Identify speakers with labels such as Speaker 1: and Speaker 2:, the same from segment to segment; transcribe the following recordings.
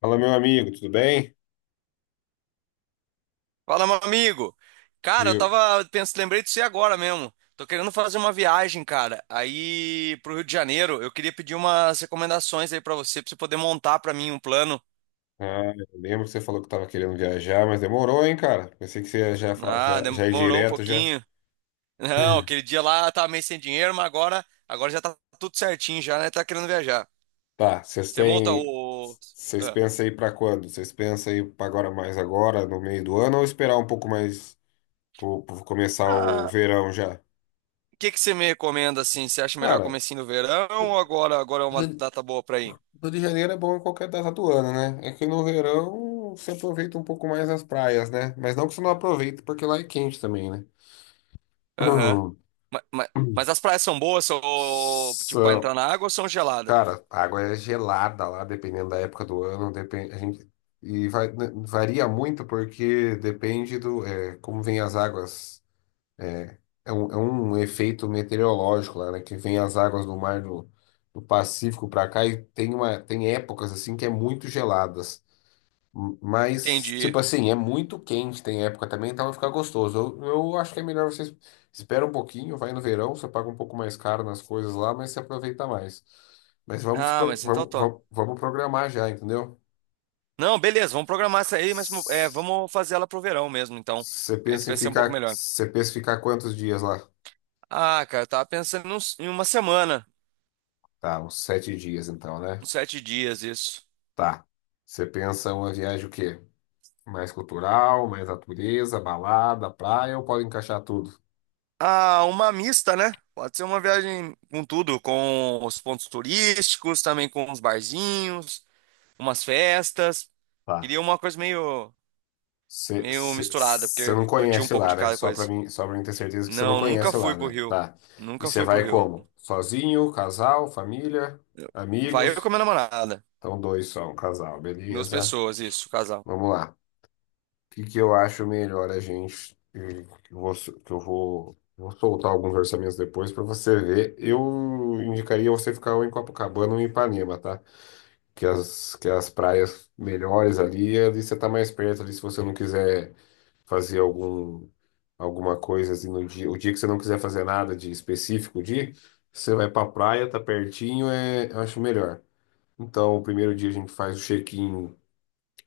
Speaker 1: Fala, meu amigo, tudo bem?
Speaker 2: Fala, meu amigo. Cara, eu
Speaker 1: Viu?
Speaker 2: tava pensando, lembrei de você agora mesmo. Tô querendo fazer uma viagem, cara, aí pro Rio de Janeiro. Eu queria pedir umas recomendações aí pra você poder montar pra mim um plano.
Speaker 1: Eu lembro que você falou que estava querendo viajar, mas demorou, hein, cara? Pensei que você ia já, fa-
Speaker 2: Ah,
Speaker 1: já, já ir
Speaker 2: demorou um
Speaker 1: direto já.
Speaker 2: pouquinho. Não, aquele dia lá eu tava meio sem dinheiro, mas agora, agora já tá tudo certinho já, né? Tá querendo viajar.
Speaker 1: Tá, vocês
Speaker 2: Você monta
Speaker 1: têm.
Speaker 2: o...
Speaker 1: Vocês
Speaker 2: Ah,
Speaker 1: pensam aí pra quando? Vocês pensam aí pra agora mais agora, no meio do ano, ou esperar um pouco mais pro começar o
Speaker 2: Ah,
Speaker 1: verão já?
Speaker 2: o que que você me recomenda, assim? Você acha melhor
Speaker 1: Cara,
Speaker 2: comecinho do verão ou agora, agora é uma
Speaker 1: Rio
Speaker 2: data boa pra ir?
Speaker 1: Rio de Janeiro é bom em qualquer data do ano, né? É que no verão você aproveita um pouco mais as praias, né? Mas não que você não aproveite, porque lá é quente também, né?
Speaker 2: Aham. Ma- ma- Mas, as praias são boas, ou, tipo, pra
Speaker 1: So,
Speaker 2: entrar na água ou são geladas?
Speaker 1: cara, a água é gelada lá, dependendo da época do ano, depende, a gente, né, varia muito porque depende do, como vem as águas, é, é um efeito meteorológico lá, né, que vem as águas do mar do Pacífico para cá e tem uma, tem épocas assim que é muito geladas. Mas, tipo
Speaker 2: Entendi.
Speaker 1: assim, é muito quente, tem época também, então vai ficar gostoso. Eu acho que é melhor você espera um pouquinho, vai no verão, você paga um pouco mais caro nas coisas lá, mas você aproveita mais. Mas
Speaker 2: Ah, mas então tô.
Speaker 1: vamos programar já, entendeu?
Speaker 2: Não, beleza, vamos programar essa aí, mas é,
Speaker 1: S-
Speaker 2: vamos fazer ela pro verão mesmo, então.
Speaker 1: Você
Speaker 2: Acredito
Speaker 1: pensa
Speaker 2: que
Speaker 1: em
Speaker 2: vai ser um pouco
Speaker 1: ficar,
Speaker 2: melhor.
Speaker 1: quantos dias lá?
Speaker 2: Ah, cara, eu tava pensando em em 1 semana,
Speaker 1: Tá, uns 7 dias então, né?
Speaker 2: uns 7 dias, isso.
Speaker 1: Tá. Você pensa uma viagem o quê? Mais cultural, mais natureza, balada, praia, ou pode encaixar tudo?
Speaker 2: Ah, uma mista, né? Pode ser uma viagem com tudo, com os pontos turísticos, também com uns barzinhos, umas festas.
Speaker 1: Tá.
Speaker 2: Queria uma coisa meio, meio misturada,
Speaker 1: Você
Speaker 2: porque
Speaker 1: não
Speaker 2: curti um
Speaker 1: conhece
Speaker 2: pouco
Speaker 1: lá,
Speaker 2: de
Speaker 1: né?
Speaker 2: cada
Speaker 1: Só pra
Speaker 2: coisa.
Speaker 1: mim, só pra mim ter certeza que você não
Speaker 2: Não, nunca
Speaker 1: conhece lá,
Speaker 2: fui pro
Speaker 1: né?
Speaker 2: Rio.
Speaker 1: Tá. E
Speaker 2: Nunca
Speaker 1: você
Speaker 2: fui pro
Speaker 1: vai
Speaker 2: Rio.
Speaker 1: como? Sozinho, casal, família,
Speaker 2: Vai eu com
Speaker 1: amigos?
Speaker 2: a minha namorada.
Speaker 1: Então, dois só, um casal,
Speaker 2: Duas
Speaker 1: beleza?
Speaker 2: pessoas, isso, casal.
Speaker 1: Vamos lá. O que que eu acho melhor a gente. Que eu vou soltar alguns orçamentos depois pra você ver. Eu indicaria você ficar ou em Copacabana ou em Ipanema, tá? Que as praias melhores ali, ali você tá mais perto ali se você não quiser fazer algum, alguma coisa assim no dia. O dia que você não quiser fazer nada de específico, o dia, você vai pra praia, tá pertinho, eu acho melhor. Então, o primeiro dia a gente faz o check-in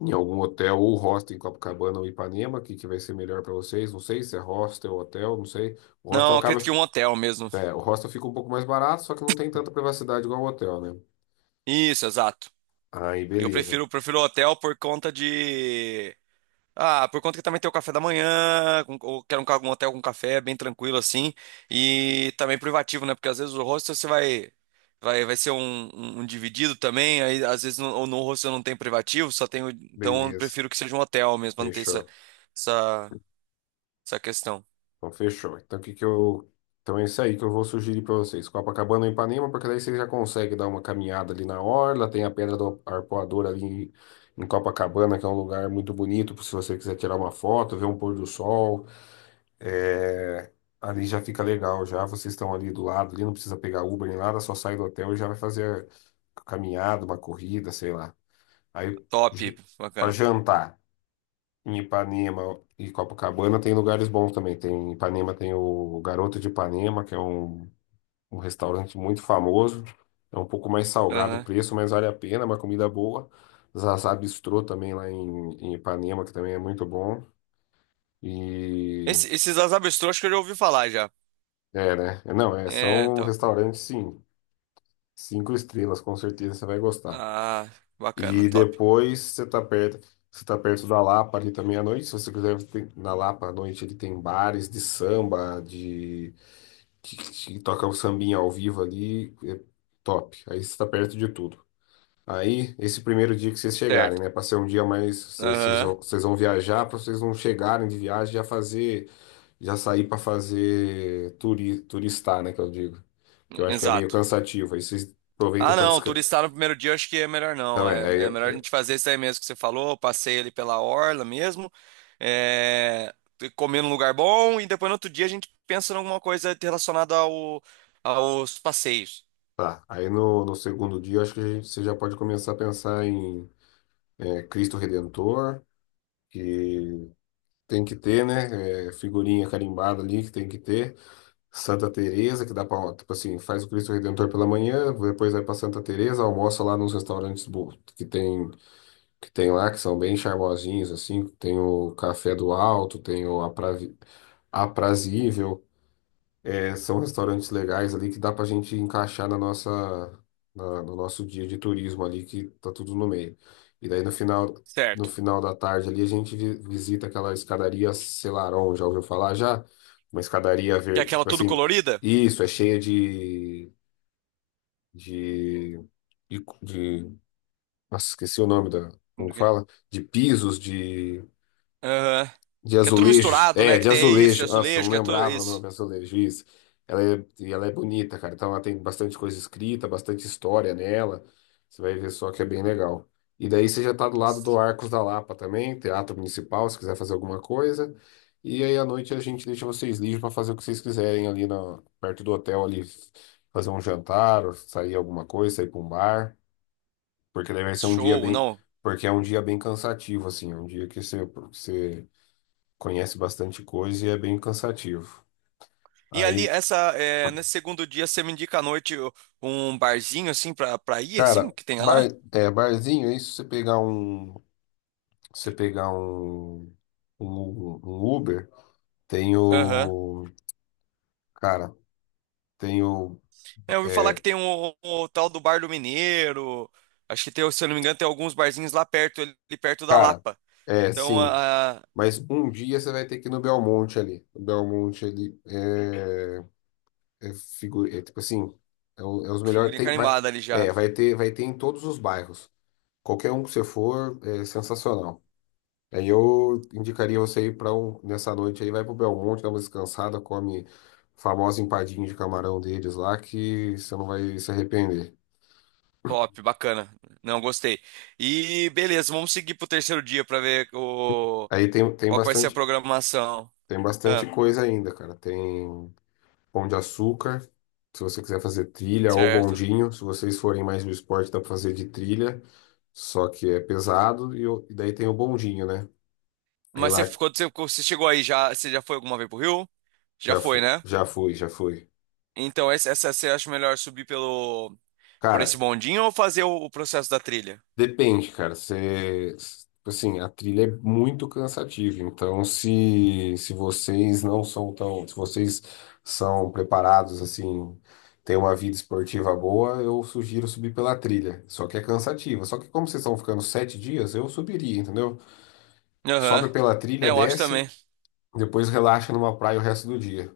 Speaker 1: em algum hotel ou hostel em Copacabana ou Ipanema, que vai ser melhor pra vocês. Não sei se é hostel ou hotel, não sei. O hostel
Speaker 2: Não,
Speaker 1: acaba,
Speaker 2: acredito que um hotel mesmo.
Speaker 1: o hostel fica um pouco mais barato, só que não tem tanta privacidade igual o hotel, né?
Speaker 2: Isso, exato.
Speaker 1: Aí,
Speaker 2: Eu
Speaker 1: beleza.
Speaker 2: prefiro, prefiro hotel por conta de. Ah, por conta que também tem o café da manhã, ou quero um, um hotel com café, bem tranquilo assim. E também privativo, né? Porque às vezes o hostel você vai. Vai ser um, um dividido também, aí às vezes no, ou no hostel não tem privativo, só tem. Então eu
Speaker 1: Beleza.
Speaker 2: prefiro que seja um hotel mesmo, pra não ter essa,
Speaker 1: Fechou.
Speaker 2: essa, essa questão.
Speaker 1: Então, fechou. Então, o que que eu. Então, é isso aí que eu vou sugerir para vocês. Copacabana ou Ipanema, porque daí vocês já conseguem dar uma caminhada ali na orla. Tem a Pedra do Arpoador ali em Copacabana, que é um lugar muito bonito, se você quiser tirar uma foto, ver um pôr do sol. É, Ali já fica legal, já. Vocês estão ali do lado, ali não precisa pegar Uber nem nada, só sai do hotel e já vai fazer a caminhada, uma corrida, sei lá. Aí,
Speaker 2: Top,
Speaker 1: para
Speaker 2: bacana.
Speaker 1: jantar. Em Ipanema e Copacabana tem lugares bons também. Tem, em Ipanema tem o Garoto de Ipanema, que é um restaurante muito famoso. É um pouco mais salgado o
Speaker 2: Aham.
Speaker 1: preço, mas vale a pena, é uma comida boa. Zazá Bistrô também lá em Ipanema, que também é muito bom. E
Speaker 2: Esses Azabestrô, que eu já ouvi falar já.
Speaker 1: é, né? É. Não,
Speaker 2: É,
Speaker 1: são
Speaker 2: então.
Speaker 1: restaurantes, sim. 5 estrelas, com certeza você vai gostar.
Speaker 2: Ah, bacana,
Speaker 1: E
Speaker 2: top.
Speaker 1: depois você tá perto da Lapa ali também à noite. Se você quiser na Lapa à noite, ele tem bares de samba, de que toca o sambinha ao vivo ali, é top. Aí você está perto de tudo. Aí, esse primeiro dia que vocês chegarem,
Speaker 2: Certo.
Speaker 1: né? Pra ser um dia mais. Vocês vocês
Speaker 2: Aham,
Speaker 1: vão vocês vão viajar, para vocês não chegarem de viagem já fazer. Já sair para fazer turistar, né? Que eu digo. Que eu acho que é meio
Speaker 2: exato.
Speaker 1: cansativo. Aí vocês aproveitam
Speaker 2: Ah,
Speaker 1: para
Speaker 2: não,
Speaker 1: descansar.
Speaker 2: turistar no primeiro dia eu acho que é melhor
Speaker 1: Então,
Speaker 2: não. É,
Speaker 1: é.
Speaker 2: é melhor a gente fazer isso aí mesmo que você falou, passeio ali pela orla mesmo, é, comer num lugar bom e depois no outro dia a gente pensa em alguma coisa relacionada ao, aos passeios.
Speaker 1: Tá. Aí no segundo dia, eu acho que você já pode começar a pensar em Cristo Redentor, que tem que ter, né? Figurinha carimbada ali que tem que ter. Santa Teresa, que dá pra, tipo assim, faz o Cristo Redentor pela manhã, depois vai pra Santa Teresa, almoça lá nos restaurantes que tem lá, que são bem charmosinhos assim, tem o Café do Alto, tem o Aprazível, é, são restaurantes legais ali que dá pra gente encaixar na nossa, no nosso dia de turismo ali, que tá tudo no meio. E daí no final, no
Speaker 2: Certo.
Speaker 1: final da tarde ali a gente visita aquela escadaria Selarón, já ouviu falar já? Uma escadaria
Speaker 2: Que é
Speaker 1: verde, que,
Speaker 2: aquela
Speaker 1: tipo
Speaker 2: tudo
Speaker 1: assim,
Speaker 2: colorida?
Speaker 1: isso, é cheia de, de, de- nossa, esqueci o nome da, como que fala? De pisos, de
Speaker 2: Aham.
Speaker 1: de
Speaker 2: Que é tudo
Speaker 1: azulejos?
Speaker 2: misturado,
Speaker 1: É,
Speaker 2: né? Que
Speaker 1: de
Speaker 2: tem isso, é
Speaker 1: azulejo. Nossa,
Speaker 2: azulejo,
Speaker 1: não
Speaker 2: que é tudo
Speaker 1: lembrava o nome
Speaker 2: isso.
Speaker 1: azulejo. Isso. Ela é bonita, cara. Então ela tem bastante coisa escrita, bastante história nela. Você vai ver só que é bem legal. E daí você já tá do lado do Arcos da Lapa também, Teatro Municipal, se quiser fazer alguma coisa. E aí à noite a gente deixa vocês livres para fazer o que vocês quiserem ali na, perto do hotel ali, fazer um jantar, ou sair alguma coisa, sair para um bar, porque daí vai ser um dia
Speaker 2: Show,
Speaker 1: bem,
Speaker 2: não.
Speaker 1: porque é um dia bem cansativo assim, é um dia que você conhece bastante coisa e é bem cansativo.
Speaker 2: E ali,
Speaker 1: Aí,
Speaker 2: essa, é, nesse segundo dia, você me indica à noite um barzinho, assim, pra, pra ir, assim,
Speaker 1: cara,
Speaker 2: que tenha
Speaker 1: bar,
Speaker 2: lá?
Speaker 1: barzinho, é isso, você pegar um Uber, tem
Speaker 2: Aham.
Speaker 1: o, cara, tem o,
Speaker 2: É, eu ouvi falar que
Speaker 1: é,
Speaker 2: tem o tal do Bar do Mineiro. Acho que tem, se eu não me engano, tem alguns barzinhos lá perto, ali perto da
Speaker 1: cara,
Speaker 2: Lapa. Então,
Speaker 1: sim,
Speaker 2: a
Speaker 1: mas um dia você vai ter que ir no Belmonte ali, o Belmonte ali é tipo assim, é os melhores,
Speaker 2: figurinha
Speaker 1: tem, vai,
Speaker 2: carimbada ali já.
Speaker 1: é, vai ter em todos os bairros, qualquer um que você for, é sensacional. Aí eu indicaria você ir para um, nessa noite aí, vai pro Belmonte, dá uma descansada, come a famosa empadinha de camarão deles lá, que você não vai se arrepender.
Speaker 2: Top, bacana. Não, gostei. E beleza, vamos seguir pro terceiro dia pra ver o,
Speaker 1: Aí tem,
Speaker 2: qual que vai ser a programação.
Speaker 1: tem bastante
Speaker 2: Ah,
Speaker 1: coisa ainda, cara. Tem pão de açúcar, se você quiser fazer trilha, ou
Speaker 2: certo.
Speaker 1: bondinho, se vocês forem mais do esporte, dá pra fazer de trilha, só que é pesado, e daí tem o bondinho, né? Aí
Speaker 2: Mas
Speaker 1: lá
Speaker 2: você, quando você chegou aí, já, você já foi alguma vez pro Rio? Já
Speaker 1: já
Speaker 2: foi,
Speaker 1: fui,
Speaker 2: né?
Speaker 1: já fui, já fui.
Speaker 2: Então, essa você acha melhor subir pelo, por esse
Speaker 1: Cara,
Speaker 2: bondinho ou fazer o processo da trilha?
Speaker 1: depende, cara. Você, assim, a trilha é muito cansativa. Então, se vocês não são tão, se vocês são preparados, assim, têm uma vida esportiva boa, eu sugiro subir pela trilha. Só que é cansativa. Só que como vocês estão ficando 7 dias, eu subiria, entendeu? Sobe
Speaker 2: Aham.
Speaker 1: pela trilha,
Speaker 2: É, eu acho
Speaker 1: desce,
Speaker 2: também.
Speaker 1: depois relaxa numa praia o resto do dia.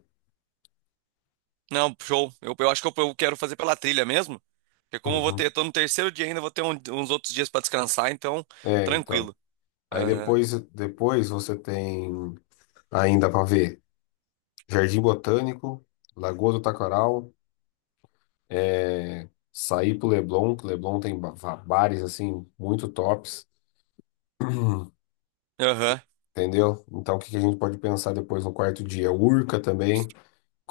Speaker 2: Não, show. Eu acho que eu quero fazer pela trilha mesmo. Porque como eu vou ter,
Speaker 1: Uhum.
Speaker 2: tô no terceiro dia ainda, eu vou ter uns outros dias pra descansar, então,
Speaker 1: É, então.
Speaker 2: tranquilo.
Speaker 1: Aí
Speaker 2: Aham.
Speaker 1: depois você tem ainda para ver Jardim Botânico, Lagoa do Taquaral. É, saí pro Leblon, que Leblon tem bares assim muito tops,
Speaker 2: Aham.
Speaker 1: entendeu? Então o que que a gente pode pensar depois no quarto dia? Urca também,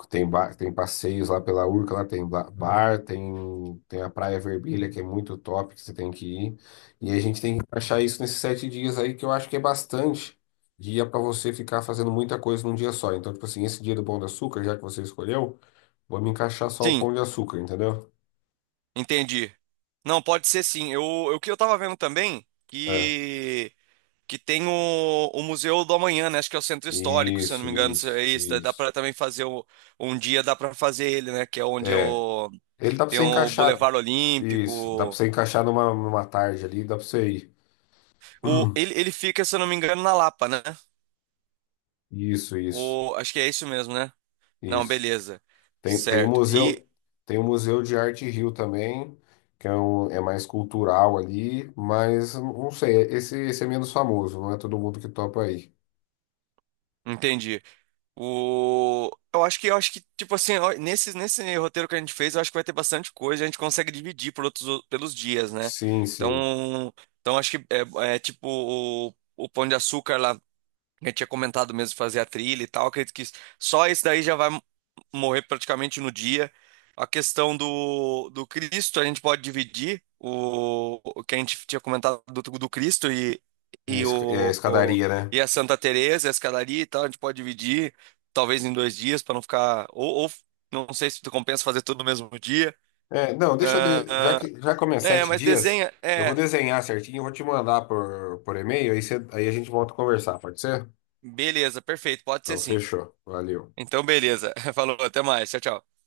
Speaker 1: tem tem passeios lá pela Urca, lá tem bar, tem a Praia Vermelha que é muito top que você tem que ir. E a gente tem que achar isso nesses 7 dias aí que eu acho que é bastante dia para você ficar fazendo muita coisa num dia só. Então tipo assim, esse dia do Pão de Açúcar, já que você escolheu, vou me encaixar só o
Speaker 2: Sim,
Speaker 1: Pão de Açúcar, entendeu?
Speaker 2: entendi. Não, pode ser sim. Eu, o que eu tava vendo também,
Speaker 1: É.
Speaker 2: que tem o Museu do Amanhã, né? Acho que é o Centro Histórico, se eu não me
Speaker 1: Isso,
Speaker 2: engano, se é
Speaker 1: isso,
Speaker 2: isso. Dá para
Speaker 1: isso.
Speaker 2: também fazer um dia, dá para fazer ele, né? Que é onde
Speaker 1: É,
Speaker 2: o,
Speaker 1: ele dá pra
Speaker 2: tem
Speaker 1: você
Speaker 2: o
Speaker 1: encaixar.
Speaker 2: Boulevard
Speaker 1: Isso, dá pra
Speaker 2: Olímpico.
Speaker 1: você encaixar numa tarde ali, dá pra você ir.
Speaker 2: O, ele fica, se eu não me engano, na Lapa, né?
Speaker 1: Isso, isso,
Speaker 2: O, acho que é isso mesmo, né? Não,
Speaker 1: isso.
Speaker 2: beleza.
Speaker 1: Tem o
Speaker 2: Certo. E
Speaker 1: museu, tem o Museu de Arte Rio também, que é, um, é mais cultural ali, mas não sei, esse é menos famoso, não é todo mundo que topa aí.
Speaker 2: entendi. O... eu acho que, tipo assim, ó, nesse, nesse roteiro que a gente fez, eu acho que vai ter bastante coisa, a gente consegue dividir por outros, pelos dias, né?
Speaker 1: Sim, sim.
Speaker 2: Então, então acho que é, é tipo o Pão de Açúcar lá, que eu tinha comentado mesmo, de fazer a trilha e tal, acredito que só isso daí já vai, morrer praticamente no dia. A questão do, do Cristo, a gente pode dividir o que a gente tinha comentado do, do Cristo e,
Speaker 1: É, a
Speaker 2: e,
Speaker 1: é a
Speaker 2: o, o-
Speaker 1: escadaria, né?
Speaker 2: e a Santa Teresa, e a escadaria e tal, a gente pode dividir talvez em 2 dias para não ficar. Ou não sei se compensa fazer tudo no mesmo dia.
Speaker 1: É, não, deixa eu. Já
Speaker 2: Ah,
Speaker 1: que, já como é
Speaker 2: é,
Speaker 1: sete
Speaker 2: mas
Speaker 1: dias,
Speaker 2: desenha.
Speaker 1: eu vou
Speaker 2: É,
Speaker 1: desenhar certinho, eu vou te mandar por, e-mail, aí, aí a gente volta a conversar, pode ser?
Speaker 2: beleza, perfeito, pode ser
Speaker 1: Então,
Speaker 2: sim.
Speaker 1: fechou. Valeu.
Speaker 2: Então, beleza. Falou, até mais. Tchau, tchau.